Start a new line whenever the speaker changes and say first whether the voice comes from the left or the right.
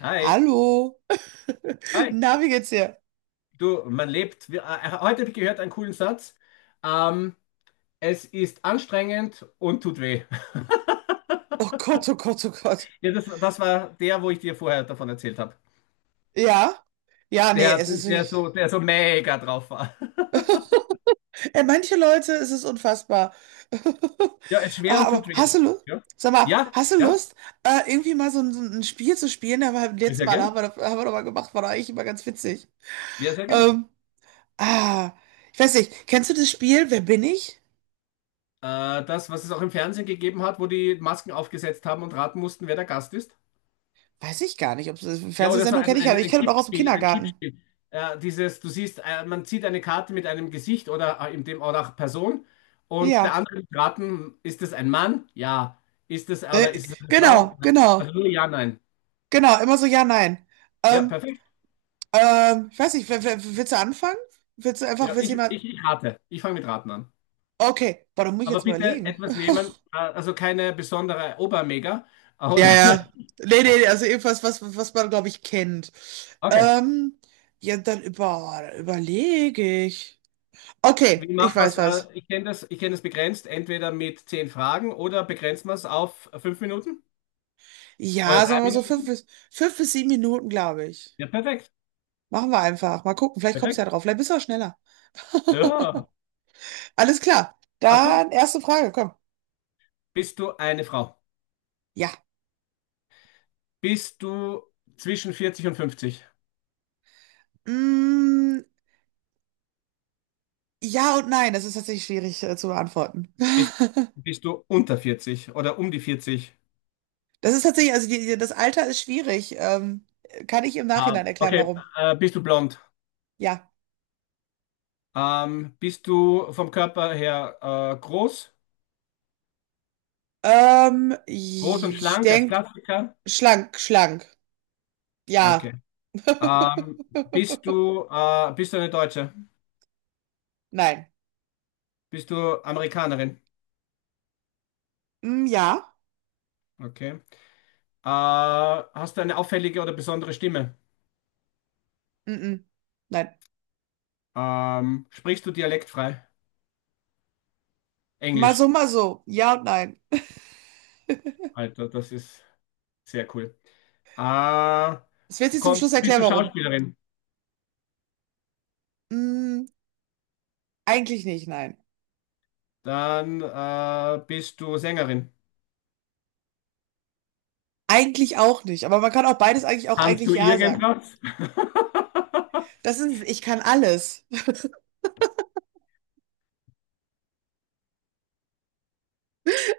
left: Hi,
right: Hallo,
left: hi.
right: na, wie geht's dir?
left: Du, man lebt. Heute habe ich gehört einen coolen Satz. Ähm, Es ist anstrengend und tut weh.
right: Oh Gott, oh Gott, oh Gott.
left: Ja, das war der, wo ich dir vorher davon erzählt habe.
right: Ja? Ja, nee, es ist wirklich.
left: Der so mega drauf war.
right: Ey, manche Leute, es ist unfassbar.
left: Ja, es ist schwer
right: Ah,
left: und
right: aber
left: tut
right: hast
left: weh.
right: du Lust?
left: Ja,
right: Sag mal,
left: ja,
right: hast du
left: ja.
right: Lust, irgendwie mal so ein Spiel zu spielen? Aber beim
left: Ja,
right: letzten
left: sehr
right: Mal
left: gern.
right: haben wir doch mal gemacht, war doch eigentlich immer ganz witzig.
left: Ja, sehr gern.
right: Ähm, ah, ich weiß nicht, kennst du das Spiel Wer bin ich?
left: Das, was es auch im Fernsehen gegeben hat, wo die Masken aufgesetzt haben und raten mussten, wer der Gast ist.
right: Weiß ich gar nicht, ob es
left: Ja, oder so
right: Fernsehsendung kenne ich ja, aber ich
left: ein
right: kenne es auch aus dem
left: Kippspiel, ein
right: Kindergarten.
left: Kippspiel. Dieses, du siehst, man zieht eine Karte mit einem Gesicht oder in dem oder auch Person, und der
right: Ja.
left: andere wird raten, ist es ein Mann? Ja. Ist es oder
right: Ne?
left: ist es eine Frau?
right: Genau,
left: Nein. Also
right: genau.
left: nur ja, nein.
right: Genau, immer so ja, nein.
left: Ja,
right: Ähm,
left: perfekt.
right: ich weiß nicht, willst du anfangen? Willst du einfach,
left: Ja,
right: willst du jemand.
left: ich rate. Ich fange mit Raten an.
right: Okay, boah, da muss ich
left: Aber
right: jetzt
left: bitte
right: überlegen.
left: etwas nehmen, also keine besondere Obermega.
right: Ja,
left: Oder
right: ja. Nee, nee, nee, also irgendwas, was man, glaube ich, kennt.
left: okay.
right: Ähm, ja, dann überlege ich. Okay,
left: Wie
right: ich
left: macht man es?
right: weiß was.
left: Ich kenne das, ich kenne das begrenzt, entweder mit zehn Fragen oder begrenzt man es auf fünf Minuten oder
right: Ja,
left: drei
right: sagen wir mal so
left: Minuten.
right: 5 bis 7 Minuten, glaube ich.
left: Ja, perfekt.
right: Machen wir einfach. Mal gucken, vielleicht kommst du
left: Perfekt.
right: ja drauf. Vielleicht bist du auch schneller.
left: Ja.
right: Alles klar.
left: Ach du?
right: Dann erste Frage, komm.
left: Bist du eine Frau?
right: Ja.
left: Bist du zwischen 40 und 50?
right: Mm, ja und nein, das ist tatsächlich schwierig, zu beantworten.
left: Bist, Bist du unter 40 oder um die 40?
right: Das ist tatsächlich, also das Alter ist schwierig. Kann ich im
left: Ah,
right: Nachhinein erklären,
left: okay.
right: warum?
left: Bist du blond?
right: Ja.
left: Bist du vom Körper her groß?
right: Ähm,
left: Groß und
right: ich
left: schlank als
right: denke,
left: Klassiker?
right: schlank, schlank.
left: Okay.
right: Ja.
left: Ähm, bist du eine Deutsche?
right: Nein.
left: Bist du Amerikanerin?
right: Mm, ja.
left: Okay. Hast du eine auffällige oder besondere Stimme?
right: Mm-mm. Nein.
left: Sprichst du dialektfrei?
right: Mal
left: Englisch.
right: so, mal so. Ja und nein.
left: Alter, das ist. Sehr cool. Äh,
right: Es wird sich zum Schluss
left: Bist
right: erklären,
left: du
right: warum.
left: Schauspielerin?
right: Mm, eigentlich nicht, nein.
left: Dann bist du Sängerin.
right: Eigentlich auch nicht. Aber man kann auch beides eigentlich auch
left: Kannst
right: eigentlich
left: du
right: ja sagen.
left: irgendwas?
right: Das ist, ich kann alles.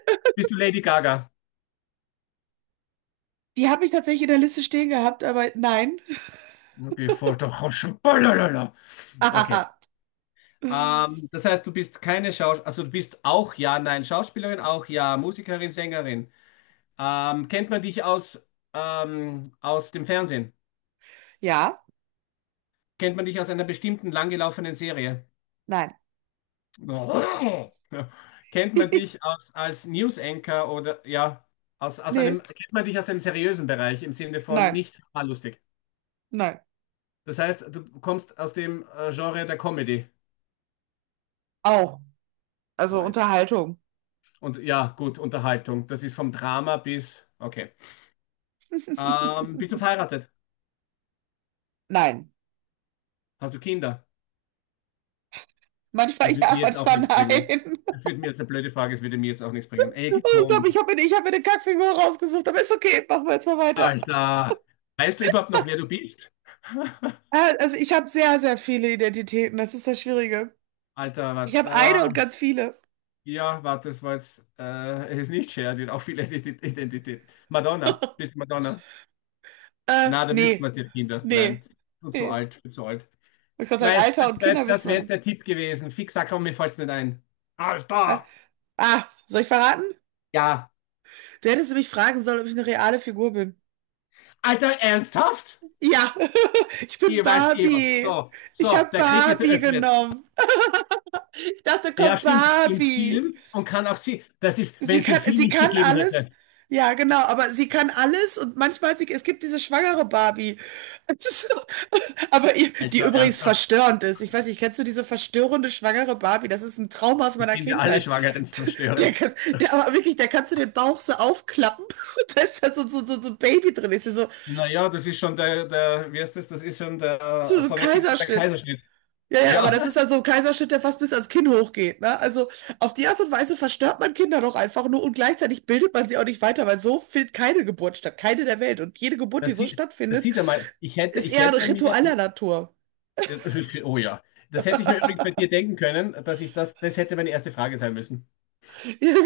left: Bist du Lady Gaga?
right: Die habe ich tatsächlich in der Liste stehen gehabt, aber nein.
left: Okay, voll doch. Balalala. Okay. Das heißt, du bist keine Schauspielerin, also du bist auch ja, nein, Schauspielerin, auch ja, Musikerin, Sängerin. Kennt man dich aus, aus dem Fernsehen?
right: Ja,
left: Kennt man dich aus einer bestimmten langgelaufenen Serie?
right: nein.
left: Oh. Ja. Kennt man dich als, als News Anchor oder ja, aus einem,
right: Nee,
left: kennt man dich aus einem seriösen Bereich im Sinne von
right: nein,
left: nicht mal lustig.
right: nein.
left: Das heißt, du kommst aus dem Genre der Comedy.
right: Auch. Also
left: Oh, ja.
right: Unterhaltung.
left: Und ja, gut, Unterhaltung. Das ist vom Drama bis, okay. Bist du verheiratet?
right: Nein.
left: Hast du Kinder?
right: Manchmal
left: Das wird
right: ja,
left: mir jetzt auch
right: manchmal
left: nichts bringen.
right: nein.
left: Das wird mir jetzt eine blöde Frage, das würde mir jetzt auch nichts bringen. Ey,
right: Ich glaube,
left: komm,
right: ich hab mir eine Kackfigur rausgesucht, aber ist okay, machen wir jetzt mal weiter.
left: Alter. Weißt du überhaupt noch, wer du bist?
right: Also ich habe sehr, sehr viele Identitäten, das ist das Schwierige.
left: Alter,
right: Ich habe eine und
left: was?
right: ganz viele.
left: Ja, warte, das war jetzt, es ist nicht Cher, die hat auch viele Identitäten. Madonna, bist du Madonna?
right: Äh,
left: Na, da wüssten wir
right: nee,
left: es ja, Kinder. Nein,
right: nee,
left: du zu
right: nee.
left: alt, du zu alt.
right: Ich kann sagen,
left: Mei,
right: Alter und Kinder
left: das
right: wissen
left: wär
right: wir
left: jetzt
right: nicht.
left: der Tipp gewesen. Fix, sag, komm, mir fällt's nicht ein.
right: Äh,
left: Alter!
right: soll ich verraten?
left: Ja.
right: Du hättest mich fragen sollen, ob ich eine reale Figur bin.
left: Alter, ernsthaft?
right: Ja, ich bin
left: Ihr weißt eh was.
right: Barbie.
left: So,
right: Ich
left: so,
right: habe
left: der Krieg ist
right: Barbie
left: eröffnet.
right: genommen. Ich dachte,
left: Ja,
right: komm,
left: stimmt, im
right: Barbie.
left: Film und kann auch sie, das ist, wenn
right: Sie
left: es den
right: kann,
left: Film
right: sie
left: nicht
right: kann
left: gegeben
right: alles.
left: hätte.
right: Ja, genau, aber sie kann alles und manchmal, es gibt diese schwangere Barbie. Es ist so- Aber die
left: Alter,
right: übrigens
left: ernsthaft.
right: verstörend ist. Ich weiß nicht, kennst du diese verstörende schwangere Barbie? Das ist ein Trauma aus
left: Ich
right: meiner
left: bin ja alle
right: Kindheit.
left: Schwangeren
right: Der,
left: zerstörend.
right: kann- der, aber wirklich, da kannst du den Bauch so aufklappen und da ist da so ein Baby drin. Ist ja so,
left: Naja, das ist schon wie heißt das? Das ist schon der
right: so so ein
left: vorweggenommene
right: Kaiserschnitt.
left: Kaiserschnitt.
right: Ja, ja, aber
left: Ja,
right: das ist dann so ein Kaiserschnitt, der fast bis ans Kinn hochgeht, ne? Also auf die Art und Weise verstört man Kinder doch einfach nur und gleichzeitig bildet man sie auch nicht weiter, weil so findet keine Geburt statt, keine der Welt. Und jede Geburt, die
left: das
right: so
left: sieht, das
right: stattfindet,
left: sieht er mal.
right: ist
left: Ich
right: eher
left: hätte mir,
right: ritualer Natur.
left: oh ja, das hätte ich mir übrigens bei dir denken können, dass ich das, das hätte meine erste Frage sein müssen.
right: Ja,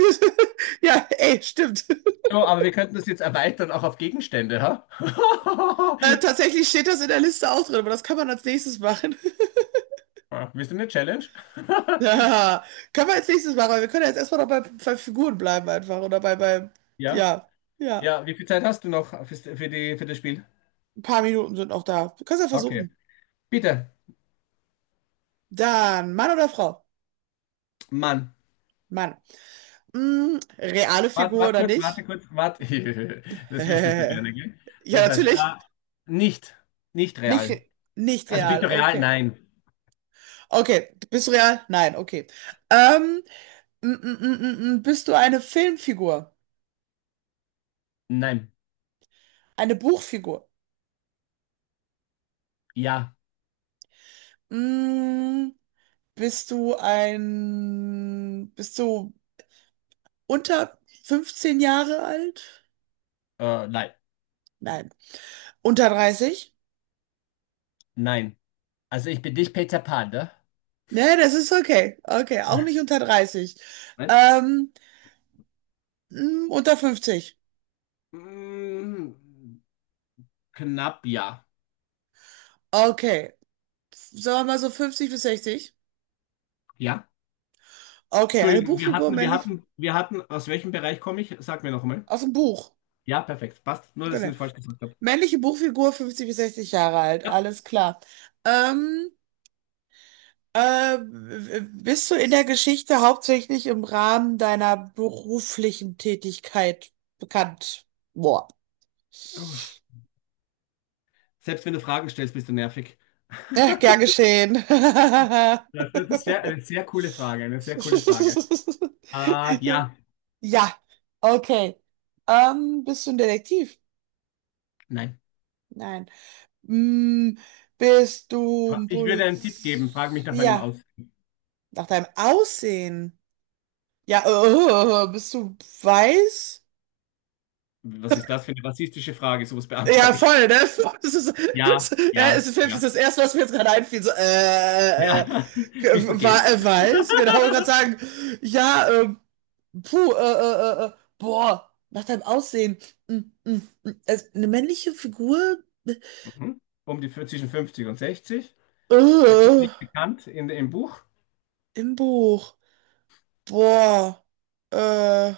right: Ja, ey, stimmt.
left: So, aber wir könnten das jetzt erweitern auch auf Gegenstände, ha?
right: Tatsächlich steht das in der Liste auch drin, aber das kann man als nächstes machen.
left: Ah, willst du eine Challenge?
right: Ja, kann man als nächstes machen, weil wir können ja jetzt erstmal noch bei Figuren bleiben einfach oder
left: Ja,
right: ja, ja,
left: ja, wie viel Zeit hast du noch für das Spiel?
right: ein paar Minuten sind noch da. Du kannst ja
left: Okay,
right: versuchen.
left: bitte,
right: Dann Mann oder Frau?
left: Mann.
right: Mann. Reale Figur oder nicht?
left: Warte. Das wüsstest du gerne, gell?
right: Ja,
left: Jetzt weiß ich.
right: natürlich.
left: Ah, nicht, nicht
right: Nicht,
left: real.
right: re- nicht
left: Also bist
right: real,
left: du real?
right: okay.
left: Nein.
right: Okay, bist du real? Nein, okay. Ähm, bist du eine Filmfigur?
left: Nein.
right: Eine Buchfigur?
left: Ja.
right: Mm, Bist du unter 15 Jahre alt?
left: Nein.
right: Nein. Unter 30?
left: Nein. Also ich bin nicht Peter Pan, ne?
right: Ne, das ist okay. Okay, auch nicht unter 30.
left: Nein?
right: Ähm, unter 50?
left: Mm, knapp ja.
right: Okay. Sagen wir mal so 50 bis 60.
left: Ja?
right: Okay, eine
left: Entschuldigung,
right: Buchfigur männlich
left: wir hatten, aus welchem Bereich komme ich? Sag mir noch mal.
right: aus dem Buch.
left: Ja, perfekt. Passt. Nur, dass ich
right: Genau.
left: nicht falsch gesagt habe.
right: Männliche Buchfigur 50 bis 60 Jahre alt,
left: Ja.
right: alles klar. Ähm, bist du in der Geschichte hauptsächlich im Rahmen deiner beruflichen Tätigkeit bekannt? Boah.
left: Selbst wenn du Fragen stellst, bist du nervig.
right: Ja, gern geschehen.
left: Das ist sehr, eine sehr coole Frage, eine sehr coole Frage. Ah, ja.
right: Ja, okay. Bist du ein Detektiv?
left: Nein.
right: Nein. Hm, bist du ein
left: Ich würde einen Tipp geben, frag mich
right: Poliz...
left: nach meinem
right: Ja,
left: Aus.
right: nach deinem Aussehen. Ja, bist du weiß?
left: Was ist das für eine rassistische Frage? Sowas
right: Ja,
left: beantworte ich.
right: voll, ne? Das ist, das,
left: Ja,
right: ja,
left: ja,
right: das ist
left: ja.
right: das Erste, was mir jetzt gerade einfiel. So,
left: Ja. Bist du gay?
right: weiß? Genau, ich wollte gerade sagen. Ja, puh, boah, nach deinem Aussehen. Hm, hm, hm. Also, eine männliche Figur?
left: Mhm. Um die zwischen 50 und 60.
right: Äh,
left: Beruflich bekannt in, im Buch.
right: im Buch. Boah, äh.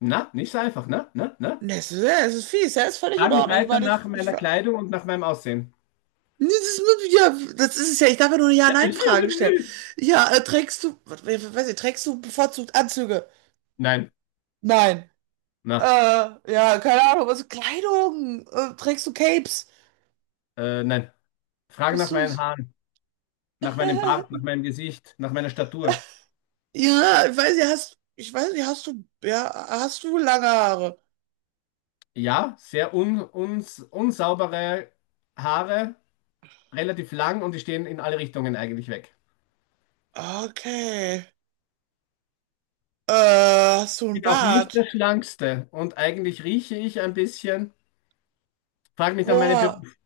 left: Na, nicht so einfach, ne? Ne? Ne?
right: Ne, Es ist, ja, es ist fies, ja, ist völlig in
left: Frag mich
right: Ordnung. Ich
left: weiter
right: meine,
left: nach nach
right: ich
left: meiner
right: war.
left: Kleidung und nach meinem Aussehen.
right: Nee, ja, das ist es ja. Ich darf ja nur eine
left: Ja.
right: Ja-Nein-Frage stellen. Ja, weiß ich, trägst du bevorzugt Anzüge?
left: Nein.
right: Nein. Äh,
left: Na,
right: ja, keine Ahnung, Kleidung? Trägst du Capes?
left: nein. Frage
right: Bist
left: nach
right: du,
left: meinen Haaren, nach meinem Bart, nach meinem Gesicht, nach meiner Statur.
right: ja, ich weiß nicht, hast du lange Haare?
left: Ja, sehr unsaubere Haare, relativ lang und die stehen in alle Richtungen eigentlich weg.
right: Okay. Äh, hast du einen
left: Bin auch nicht der
right: Bart?
left: Schlankste und eigentlich rieche ich ein bisschen. Frag mich nach meinem
right: Boah,
left: Beruf.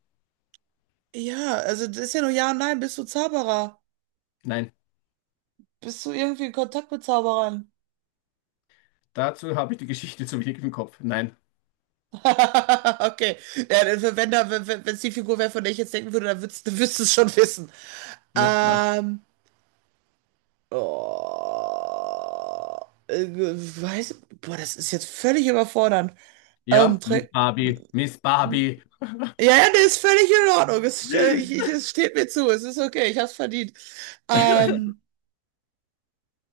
right: ja, also das ist ja nur Ja und Nein, bist du Zauberer?
left: Nein,
right: Bist du irgendwie in Kontakt mit Zauberern?
left: dazu habe ich die Geschichte zu wenig im Kopf. Nein.
right: Okay. Ja, dann, wenn da, wenn wenn es die Figur wäre, von der ich jetzt denken würde, dann würdest du es schon wissen.
left: Ja, na.
right: Ähm. Oh, äh, weiß, boah, das ist jetzt völlig überfordernd. Ähm,
left: Ja, Miss
right: trä-
left: Barbie, Miss Barbie.
right: ja, ja, der ist völlig in Ordnung. Es, äh, ich, ich, es steht mir zu. Es ist okay. Ich hab's verdient. Ähm,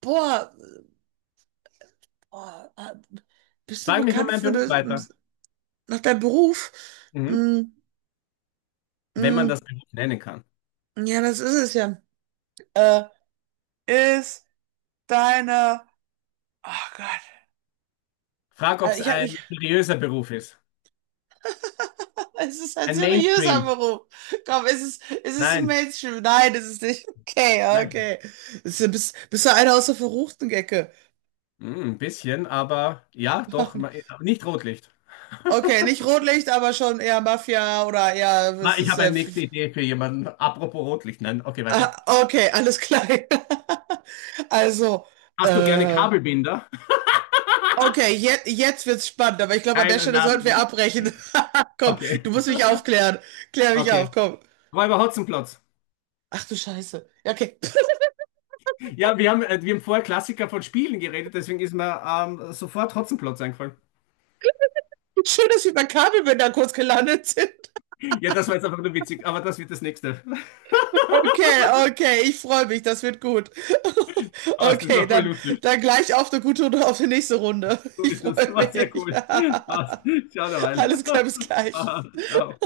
right: boah, boah, bist du
left: Frag mich nach
right: bekannt
left: meinem
right: für
left: Beruf
right: das,
left: weiter.
right: nach deinem Beruf?
left: Mhm.
right: Mm,
left: Wenn man
right: mm.
left: das Beruf nennen kann.
right: Ja, das ist es ja. Äh, ist deine. Oh Gott.
left: Frag, ob
right: Also
left: es
right: ich habe mich.
left: ein seriöser Beruf ist.
right: Es ist ein
left: Ein
right: seriöser
left: Mainstream.
right: Beruf. Komm, ist es ein
left: Nein.
right: Mainstream? Nein, ist es nicht. Okay,
left: Nein.
right: okay. Bist du einer aus der verruchten Ecke?
left: Hm, ein bisschen, aber ja, doch,
right: Mann.
left: nicht Rotlicht.
right: Okay, nicht Rotlicht, aber schon eher Mafia oder eher.
left: Na,
right: Es
left: ich
right: ist.
left: habe eine nächste Idee für jemanden. Apropos Rotlicht. Nein, okay, weiter.
right: Ah, okay, alles klar. Also,
left: Hast du gerne
right: äh,
left: Kabelbinder?
right: Okay, jetzt wird's spannend, aber ich glaube, an
left: Nein,
right: der Stelle sollten wir
left: nein.
right: abbrechen. Komm,
left: Okay,
right: du musst mich aufklären. Klär mich auf,
left: okay.
right: komm.
left: Räuber Hotzenplotz.
right: Ach du Scheiße. Ja, okay.
left: Ja, wir haben vorher Klassiker von Spielen geredet, deswegen ist mir sofort Hotzenplotz eingefallen.
right: Schön, dass wir bei Kabelbinder kurz gelandet sind.
left: Ja, das war jetzt einfach nur witzig, aber das wird das nächste.
right: Okay, okay, ich freue mich, das wird gut.
left: Passt, das
right: Okay,
left: war voll
right: dann,
left: lustig.
right: dann gleich auf eine gute und auf die nächste Runde.
left: So
right: Ich
left: ist das.
right: freue
left: War sehr
right: mich.
left: cool. Passt. Ciao derweil.
right: Alles klar, bis gleich.
left: Ciao.